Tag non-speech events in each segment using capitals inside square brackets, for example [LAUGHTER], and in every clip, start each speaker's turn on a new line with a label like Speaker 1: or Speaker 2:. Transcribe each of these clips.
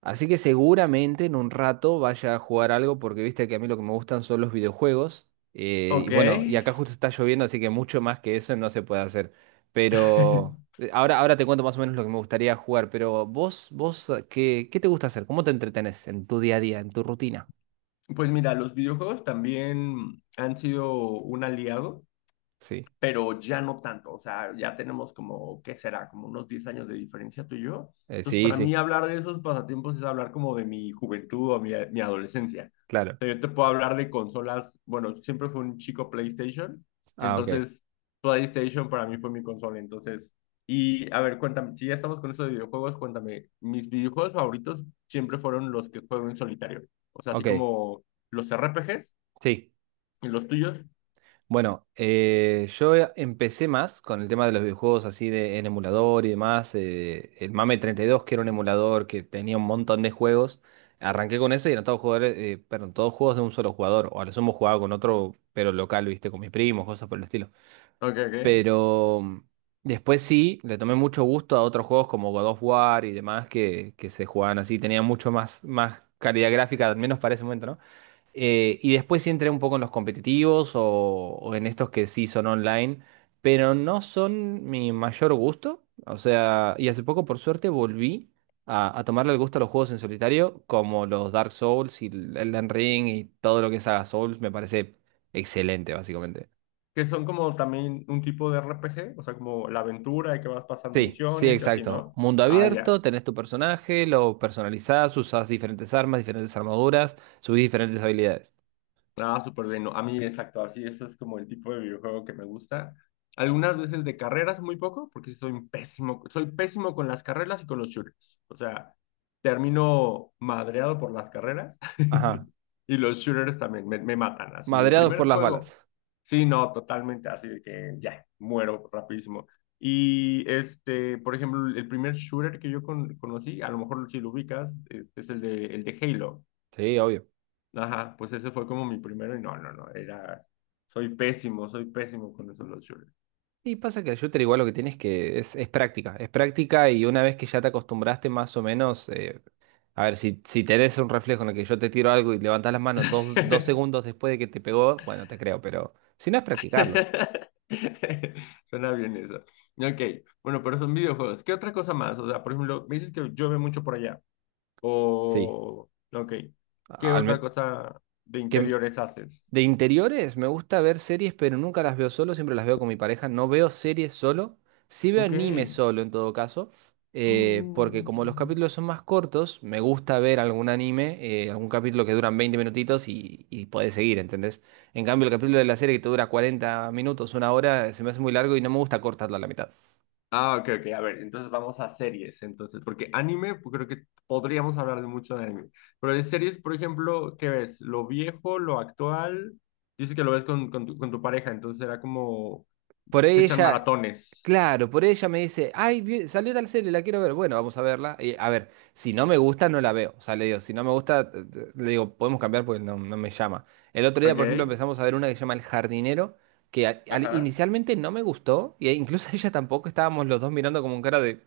Speaker 1: Así que seguramente en un rato vaya a jugar algo porque viste que a mí lo que me gustan son los videojuegos. Y
Speaker 2: Ok.
Speaker 1: bueno, y acá justo está lloviendo, así que mucho más que eso no se puede hacer. Pero
Speaker 2: [LAUGHS]
Speaker 1: ahora te cuento más o menos lo que me gustaría jugar. Pero vos, qué te gusta hacer? ¿Cómo te entretenés en tu día a día, en tu rutina?
Speaker 2: Pues mira, los videojuegos también han sido un aliado
Speaker 1: Sí.
Speaker 2: pero ya no tanto, o sea, ya tenemos como, ¿qué será? Como unos 10 años de diferencia tú y yo. Entonces,
Speaker 1: Sí,
Speaker 2: para
Speaker 1: sí,
Speaker 2: mí hablar de esos pasatiempos es hablar como de mi juventud o mi adolescencia.
Speaker 1: claro.
Speaker 2: O sea, yo te puedo hablar de consolas, bueno, siempre fue un chico PlayStation,
Speaker 1: Ah, ok.
Speaker 2: entonces PlayStation para mí fue mi consola, entonces, y a ver, cuéntame, si ya estamos con eso de videojuegos, cuéntame, mis videojuegos favoritos siempre fueron los que juego en solitario, o sea, así
Speaker 1: Ok.
Speaker 2: como los RPGs
Speaker 1: Sí.
Speaker 2: y los tuyos.
Speaker 1: Bueno, yo empecé más con el tema de los videojuegos así de, en emulador y demás. El MAME 32, que era un emulador que tenía un montón de juegos. Arranqué con eso y eran todos jugadores, perdón, todos juegos de un solo jugador. O a lo sumo jugaba con otro, pero local, viste, con mis primos, cosas por el estilo.
Speaker 2: Ok, ok.
Speaker 1: Pero mm, Después sí, le tomé mucho gusto a otros juegos como God of War y demás que se jugaban así. Tenían mucho más, más calidad gráfica, al menos para ese momento, ¿no? Y después sí entré un poco en los competitivos o en estos que sí son online, pero no son mi mayor gusto. O sea, y hace poco, por suerte, volví a tomarle el gusto a los juegos en solitario, como los Dark Souls y el Elden Ring y todo lo que es Saga Souls, me parece excelente, básicamente.
Speaker 2: Que son como también un tipo de RPG, o sea, como la aventura y que vas pasando
Speaker 1: Sí, sí,
Speaker 2: misiones y así,
Speaker 1: exacto.
Speaker 2: ¿no?
Speaker 1: Mundo
Speaker 2: Ah,
Speaker 1: abierto,
Speaker 2: ya.
Speaker 1: tenés tu personaje, lo personalizás, usás diferentes armas, diferentes armaduras, subís diferentes habilidades.
Speaker 2: Ah, súper bien. ¿No? A mí, exacto, así, ese es como el tipo de videojuego que me gusta. Algunas veces de carreras, muy poco, porque soy pésimo con las carreras y con los shooters. O sea, termino madreado por las carreras [LAUGHS]
Speaker 1: Ajá.
Speaker 2: y los shooters también me matan. Así, el
Speaker 1: Madreados
Speaker 2: primer
Speaker 1: por las
Speaker 2: juego,
Speaker 1: balas.
Speaker 2: sí, no, totalmente, así de que ya, muero rapidísimo. Y este, por ejemplo, el primer shooter que yo conocí, a lo mejor si lo ubicas, es el de Halo.
Speaker 1: Sí, obvio.
Speaker 2: Ajá, pues ese fue como mi primero y no, no, no, era, soy pésimo con esos los shooters.
Speaker 1: Y pasa que el shooter igual lo que tienes que es práctica y una vez que ya te acostumbraste más o menos, a ver, si tenés un reflejo en el que yo te tiro algo y levantás las manos dos segundos después de que te pegó, bueno, te creo, pero si no es practicarlo,
Speaker 2: [LAUGHS] Suena bien eso. Ok, bueno, pero son videojuegos. ¿Qué otra cosa más? O sea, por ejemplo, me dices que llueve mucho por allá.
Speaker 1: sí.
Speaker 2: O, ok, ¿qué
Speaker 1: Al
Speaker 2: otra
Speaker 1: men-
Speaker 2: cosa de
Speaker 1: que,
Speaker 2: interiores haces?
Speaker 1: De interiores, me gusta ver series, pero nunca las veo solo, siempre las veo con mi pareja. No veo series solo, sí veo
Speaker 2: Ok.
Speaker 1: anime solo en todo caso, porque como los
Speaker 2: [GASPS]
Speaker 1: capítulos son más cortos, me gusta ver algún anime, algún capítulo que duran 20 minutitos y podés seguir, ¿entendés? En cambio, el capítulo de la serie que te dura 40 minutos, una hora, se me hace muy largo y no me gusta cortarlo a la mitad.
Speaker 2: Ah, ok, ok. A ver, entonces vamos a series, entonces, porque anime, pues, creo que podríamos hablar de mucho de anime. Pero de series, por ejemplo, ¿qué ves? ¿Lo viejo, lo actual? Dice que lo ves con tu pareja, entonces era como,
Speaker 1: Por
Speaker 2: se
Speaker 1: ahí
Speaker 2: echan
Speaker 1: ella,
Speaker 2: maratones,
Speaker 1: claro, por ahí ella me dice, ay, salió tal serie, la quiero ver. Bueno, vamos a verla. Y, a ver, si no me gusta, no la veo. O sea, le digo, si no me gusta, le digo, podemos cambiar porque no, no me llama. El otro día, por ejemplo,
Speaker 2: ¿ok?
Speaker 1: empezamos a ver una que se llama El Jardinero, que
Speaker 2: Ajá.
Speaker 1: inicialmente no me gustó, y e incluso [LAUGHS] ella tampoco, estábamos los dos mirando como un cara de,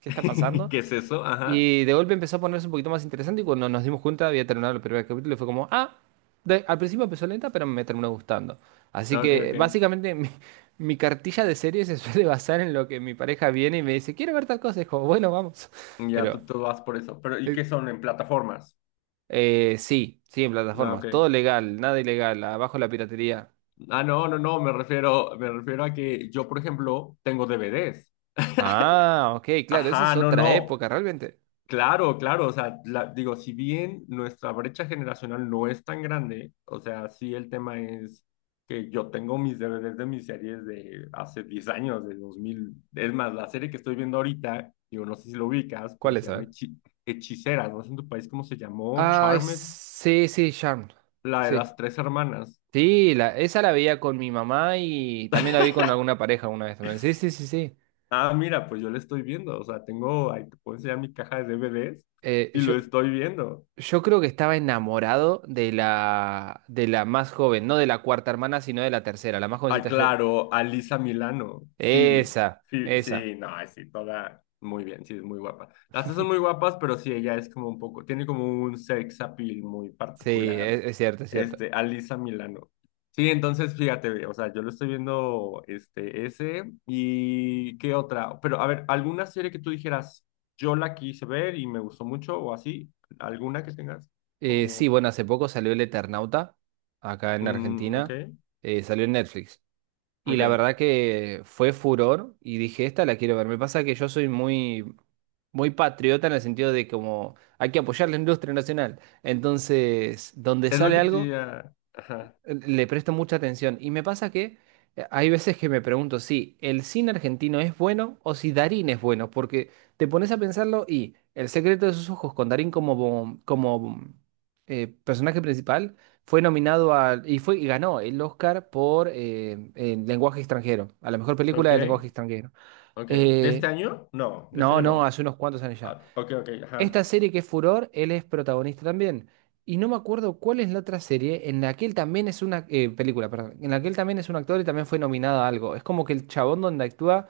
Speaker 1: ¿qué está
Speaker 2: [LAUGHS]
Speaker 1: pasando?
Speaker 2: ¿Qué es eso? Ajá.
Speaker 1: Y de golpe empezó a ponerse un poquito más interesante y cuando nos dimos cuenta había terminado el primer capítulo y fue como, ah, al principio empezó lenta, pero me terminó gustando. Así
Speaker 2: Ok,
Speaker 1: que
Speaker 2: ok.
Speaker 1: básicamente [LAUGHS] mi cartilla de series se suele basar en lo que mi pareja viene y me dice, quiero ver tal cosa. Y es como, bueno, vamos. [LAUGHS]
Speaker 2: Ya
Speaker 1: Pero
Speaker 2: tú vas por eso. Pero, ¿y
Speaker 1: eh,
Speaker 2: qué son en plataformas?
Speaker 1: sí, sí, en
Speaker 2: Ah,
Speaker 1: plataformas.
Speaker 2: ok.
Speaker 1: Todo legal, nada ilegal, abajo la piratería.
Speaker 2: Ah, no, no, no, me refiero a que yo, por ejemplo, tengo DVDs. [LAUGHS]
Speaker 1: Ah, ok, claro, esa es
Speaker 2: Ajá, no,
Speaker 1: otra
Speaker 2: no.
Speaker 1: época realmente.
Speaker 2: Claro, claro, o sea, digo, si bien nuestra brecha generacional no es tan grande, o sea, sí el tema es que yo tengo mis DVDs de mis series de hace 10 años, de 2000, es más, la serie que estoy viendo ahorita, digo, no sé si lo ubicas, pero
Speaker 1: ¿Cuál
Speaker 2: se
Speaker 1: es? A
Speaker 2: llama
Speaker 1: ver.
Speaker 2: Hechiceras, no sé en tu país cómo se llamó,
Speaker 1: Ay,
Speaker 2: Charmed,
Speaker 1: sí, sí, Charmed.
Speaker 2: la de
Speaker 1: Sí.
Speaker 2: las tres hermanas.
Speaker 1: Sí, la, esa la veía con mi mamá y también la vi con alguna pareja una vez también. Sí, sí, sí, sí.
Speaker 2: Ah, mira, pues yo la estoy viendo, o sea, tengo, ahí te puedo enseñar mi caja de DVDs
Speaker 1: Eh,
Speaker 2: y
Speaker 1: yo,
Speaker 2: lo estoy viendo.
Speaker 1: yo creo que estaba enamorado de la más joven, no de la cuarta hermana, sino de la tercera, la más
Speaker 2: Ah,
Speaker 1: jovencita yo.
Speaker 2: claro, a Lisa Milano, Phoebe.
Speaker 1: Esa,
Speaker 2: Phoebe,
Speaker 1: esa.
Speaker 2: sí, no, ay, sí, toda muy bien, sí, es muy guapa. Las dos son muy guapas, pero sí, ella es como un poco, tiene como un sex appeal muy
Speaker 1: Sí,
Speaker 2: particular,
Speaker 1: es, cierto, es cierto.
Speaker 2: a Lisa Milano. Sí, entonces fíjate, o sea, yo lo estoy viendo, ese, y qué otra, pero a ver, alguna serie que tú dijeras, yo la quise ver y me gustó mucho, o así, alguna que tengas,
Speaker 1: Sí,
Speaker 2: como,
Speaker 1: bueno, hace poco salió El Eternauta, acá en
Speaker 2: ok,
Speaker 1: Argentina. Salió en Netflix. Y
Speaker 2: ok,
Speaker 1: la verdad que fue furor y dije, esta la quiero ver. Me pasa que yo soy muy patriota en el sentido de como hay que apoyar la industria nacional. Entonces, donde
Speaker 2: es lo
Speaker 1: sale
Speaker 2: que te,
Speaker 1: algo,
Speaker 2: ah, ajá,
Speaker 1: le presto mucha atención. Y me pasa que hay veces que me pregunto si el cine argentino es bueno o si Darín es bueno, porque te pones a pensarlo y El secreto de sus ojos con Darín como, personaje principal fue nominado al y fue y ganó el Oscar por el lenguaje extranjero, a la mejor película
Speaker 2: ok.
Speaker 1: de lenguaje extranjero.
Speaker 2: Ok. ¿De este
Speaker 1: Eh,
Speaker 2: año? No, de este
Speaker 1: no,
Speaker 2: año
Speaker 1: no,
Speaker 2: no.
Speaker 1: hace unos cuantos años ya.
Speaker 2: Ah, ok, ok, ajá.
Speaker 1: Esta serie que es Furor, él es protagonista también. Y no me acuerdo cuál es la otra serie en la que él también es una película, perdón, en la que él también es un actor y también fue nominado a algo. Es como que el chabón donde actúa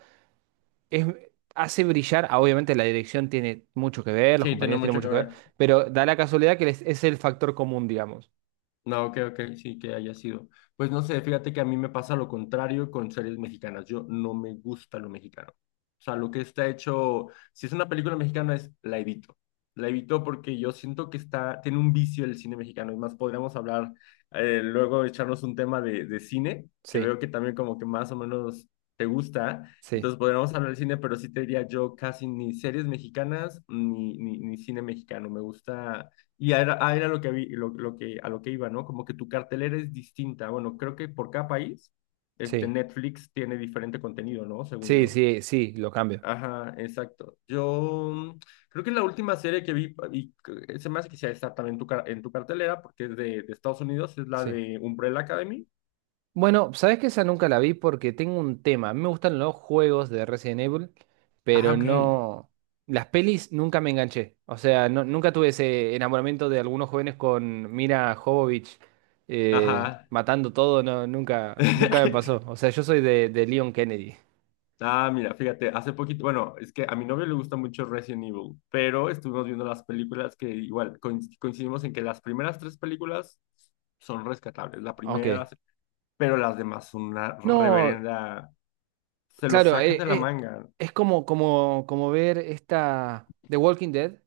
Speaker 1: es, hace brillar, ah, obviamente la dirección tiene mucho que ver, los
Speaker 2: Sí, tiene
Speaker 1: compañeros tienen
Speaker 2: mucho que
Speaker 1: mucho que ver,
Speaker 2: ver.
Speaker 1: pero da la casualidad que es el factor común, digamos.
Speaker 2: No, ok, ok, sí que haya sido. Pues no sé, fíjate que a mí me pasa lo contrario con series mexicanas. Yo no me gusta lo mexicano. O sea, lo que está hecho, si es una película mexicana, es la evito. La evito porque yo siento que está, tiene un vicio el cine mexicano. Es más, podríamos hablar, luego echarnos un tema de cine, que
Speaker 1: Sí,
Speaker 2: veo que también como que más o menos te gusta.
Speaker 1: sí,
Speaker 2: Entonces podríamos hablar de cine, pero sí te diría yo casi ni series mexicanas ni cine mexicano. Me gusta y a lo que iba, ¿no? Como que tu cartelera es distinta. Bueno, creo que por cada país,
Speaker 1: sí,
Speaker 2: Netflix tiene diferente contenido, ¿no? Según
Speaker 1: sí,
Speaker 2: yo.
Speaker 1: sí, sí, lo cambio.
Speaker 2: Ajá, exacto. Yo, creo que la última serie que vi, y se me hace que sea está también en tu cartelera, porque es de Estados Unidos, es la
Speaker 1: Sí.
Speaker 2: de Umbrella Academy.
Speaker 1: Bueno, sabes que esa nunca la vi porque tengo un tema. A mí me gustan los juegos de Resident Evil,
Speaker 2: Ah,
Speaker 1: pero
Speaker 2: ok.
Speaker 1: no. Las pelis nunca me enganché. O sea, nunca tuve ese enamoramiento de algunos jóvenes con Mira Jovovich
Speaker 2: Ajá.
Speaker 1: matando todo. No, nunca, nunca me pasó.
Speaker 2: [LAUGHS]
Speaker 1: O sea, yo soy de Leon Kennedy.
Speaker 2: Ah, mira, fíjate, hace poquito, bueno, es que a mi novio le gusta mucho Resident Evil, pero estuvimos viendo las películas que igual coincidimos en que las primeras tres películas son rescatables, la primera,
Speaker 1: Ok.
Speaker 2: pero las demás son una
Speaker 1: No,
Speaker 2: reverenda, se lo
Speaker 1: claro,
Speaker 2: sacan de la manga.
Speaker 1: es como ver esta The Walking Dead.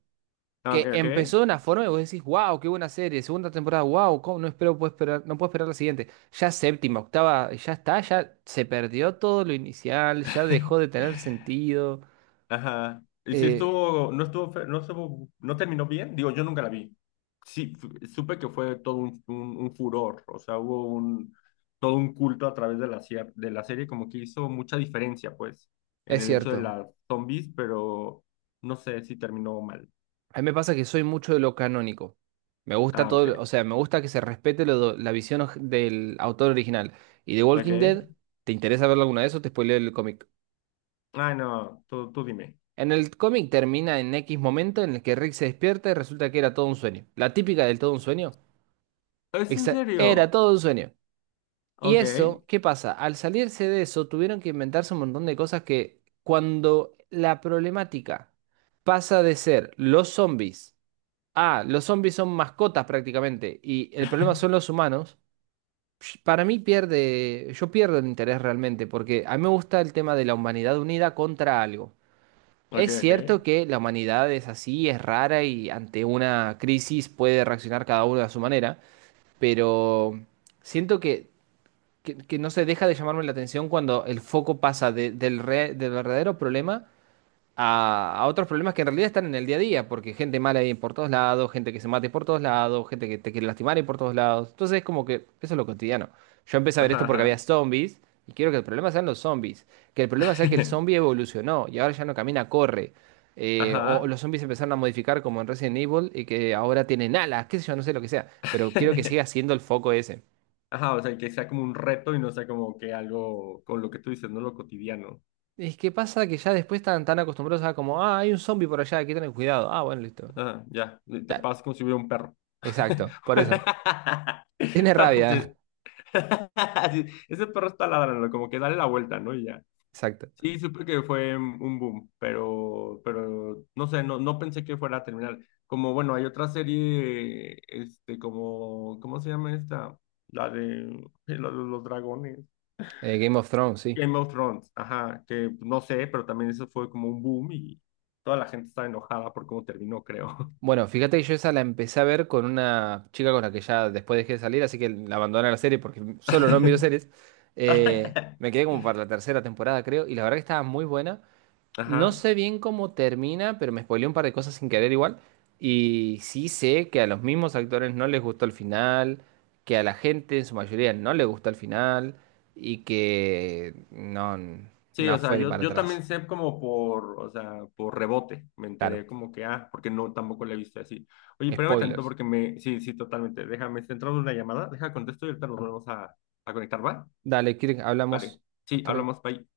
Speaker 2: Ah, ok,
Speaker 1: Que empezó
Speaker 2: ok.
Speaker 1: de una forma y vos decís, wow, qué buena serie, segunda temporada, wow, ¿cómo? No espero, puedo esperar, no puedo esperar la siguiente. Ya séptima, octava, ya está, ya se perdió todo lo inicial, ya dejó de
Speaker 2: [LAUGHS]
Speaker 1: tener sentido.
Speaker 2: Ajá. Y si
Speaker 1: Eh,
Speaker 2: estuvo, no estuvo, no estuvo, no terminó bien, digo, yo nunca la vi. Sí, supe que fue todo un furor, o sea, hubo todo un culto a través de la serie, como que hizo mucha diferencia, pues, en
Speaker 1: es
Speaker 2: el hecho de
Speaker 1: cierto,
Speaker 2: las zombies, pero no sé si terminó mal.
Speaker 1: a mí me pasa que soy mucho de lo canónico. Me gusta
Speaker 2: Ah,
Speaker 1: todo,
Speaker 2: ok,
Speaker 1: o sea, me gusta que se respete la visión del autor original. Y The Walking
Speaker 2: ok.
Speaker 1: Dead, ¿te interesa verlo alguna vez o te spoileo el cómic?
Speaker 2: Ay, no, tú dime.
Speaker 1: En el cómic termina en X momento en el que Rick se despierta y resulta que era todo un sueño. La típica del todo un sueño.
Speaker 2: ¿Es en
Speaker 1: Era
Speaker 2: serio?
Speaker 1: todo un sueño. Y
Speaker 2: Ok,
Speaker 1: eso, ¿qué pasa? Al salirse de eso, tuvieron que inventarse un montón de cosas que cuando la problemática pasa de ser los zombies a los zombies son mascotas prácticamente y el problema son los humanos, psh, para mí pierde, yo pierdo el interés realmente porque a mí me gusta el tema de la humanidad unida contra algo.
Speaker 2: ok,
Speaker 1: Es
Speaker 2: ok.
Speaker 1: cierto que la humanidad es así, es rara y ante una crisis puede reaccionar cada uno a su manera, pero siento que no se deja de llamarme la atención cuando el foco pasa del verdadero problema a otros problemas que en realidad están en el día a día, porque gente mala hay por todos lados, gente que se mate por todos lados, gente que te quiere lastimar hay por todos lados. Entonces es como que eso es lo cotidiano. Yo empecé a ver
Speaker 2: Ajá,
Speaker 1: esto porque había
Speaker 2: ajá.
Speaker 1: zombies y quiero que el problema sean los zombies, que el problema sea que el zombie
Speaker 2: [LAUGHS]
Speaker 1: evolucionó y ahora ya no camina, corre. O
Speaker 2: Ajá.
Speaker 1: los zombies empezaron a modificar como en Resident Evil y que ahora tienen alas, qué sé yo, no sé lo que sea, pero quiero que siga
Speaker 2: [LAUGHS]
Speaker 1: siendo el foco ese.
Speaker 2: Ajá, o sea, que sea como un reto y no sea como que algo con lo que tú dices, no lo cotidiano.
Speaker 1: Es que pasa que ya después están tan acostumbrados a como, ah, hay un zombie por allá, hay que tener cuidado. Ah, bueno, listo.
Speaker 2: Ah, ya, te
Speaker 1: Ya,
Speaker 2: pasas como si hubiera un perro.
Speaker 1: exacto, por eso.
Speaker 2: [LAUGHS]
Speaker 1: Tiene
Speaker 2: No
Speaker 1: rabia,
Speaker 2: manches. [LAUGHS] Sí, ese perro está ladrando, como que dale la vuelta, ¿no? Y ya.
Speaker 1: exacto.
Speaker 2: Sí, supe que fue un boom, pero no sé, no, no pensé que fuera a terminar. Como, bueno, hay otra serie, como, ¿cómo se llama esta? La de [LAUGHS] la de los dragones.
Speaker 1: Game of Thrones, sí.
Speaker 2: Game of Thrones, ajá, que no sé, pero también eso fue como un boom y toda la gente estaba enojada por cómo terminó, creo.
Speaker 1: Bueno, fíjate que yo esa la empecé a ver con una chica con la que ya después dejé de salir, así que la abandoné la serie porque solo no miro
Speaker 2: [LAUGHS]
Speaker 1: series. Me quedé como para la tercera temporada, creo, y la verdad que estaba muy buena. No
Speaker 2: Ajá.
Speaker 1: sé bien cómo termina, pero me spoileé un par de cosas sin querer igual. Y sí sé que a los mismos actores no les gustó el final, que a la gente en su mayoría no le gustó el final, y que no,
Speaker 2: Sí,
Speaker 1: no
Speaker 2: o sea,
Speaker 1: fue ni
Speaker 2: yo,
Speaker 1: para
Speaker 2: yo también
Speaker 1: atrás.
Speaker 2: sé como por, o sea, por rebote, me
Speaker 1: Claro,
Speaker 2: enteré como que, ah, porque no, tampoco la he visto así. Oye, espérame tanto
Speaker 1: spoilers.
Speaker 2: porque me, sí, sí, totalmente, déjame, está entrando una llamada, deja contesto y ahorita nos volvemos a conectar, ¿va?
Speaker 1: Dale, Kirk,
Speaker 2: Vale,
Speaker 1: hablamos.
Speaker 2: sí,
Speaker 1: Hasta luego.
Speaker 2: hablamos, bye.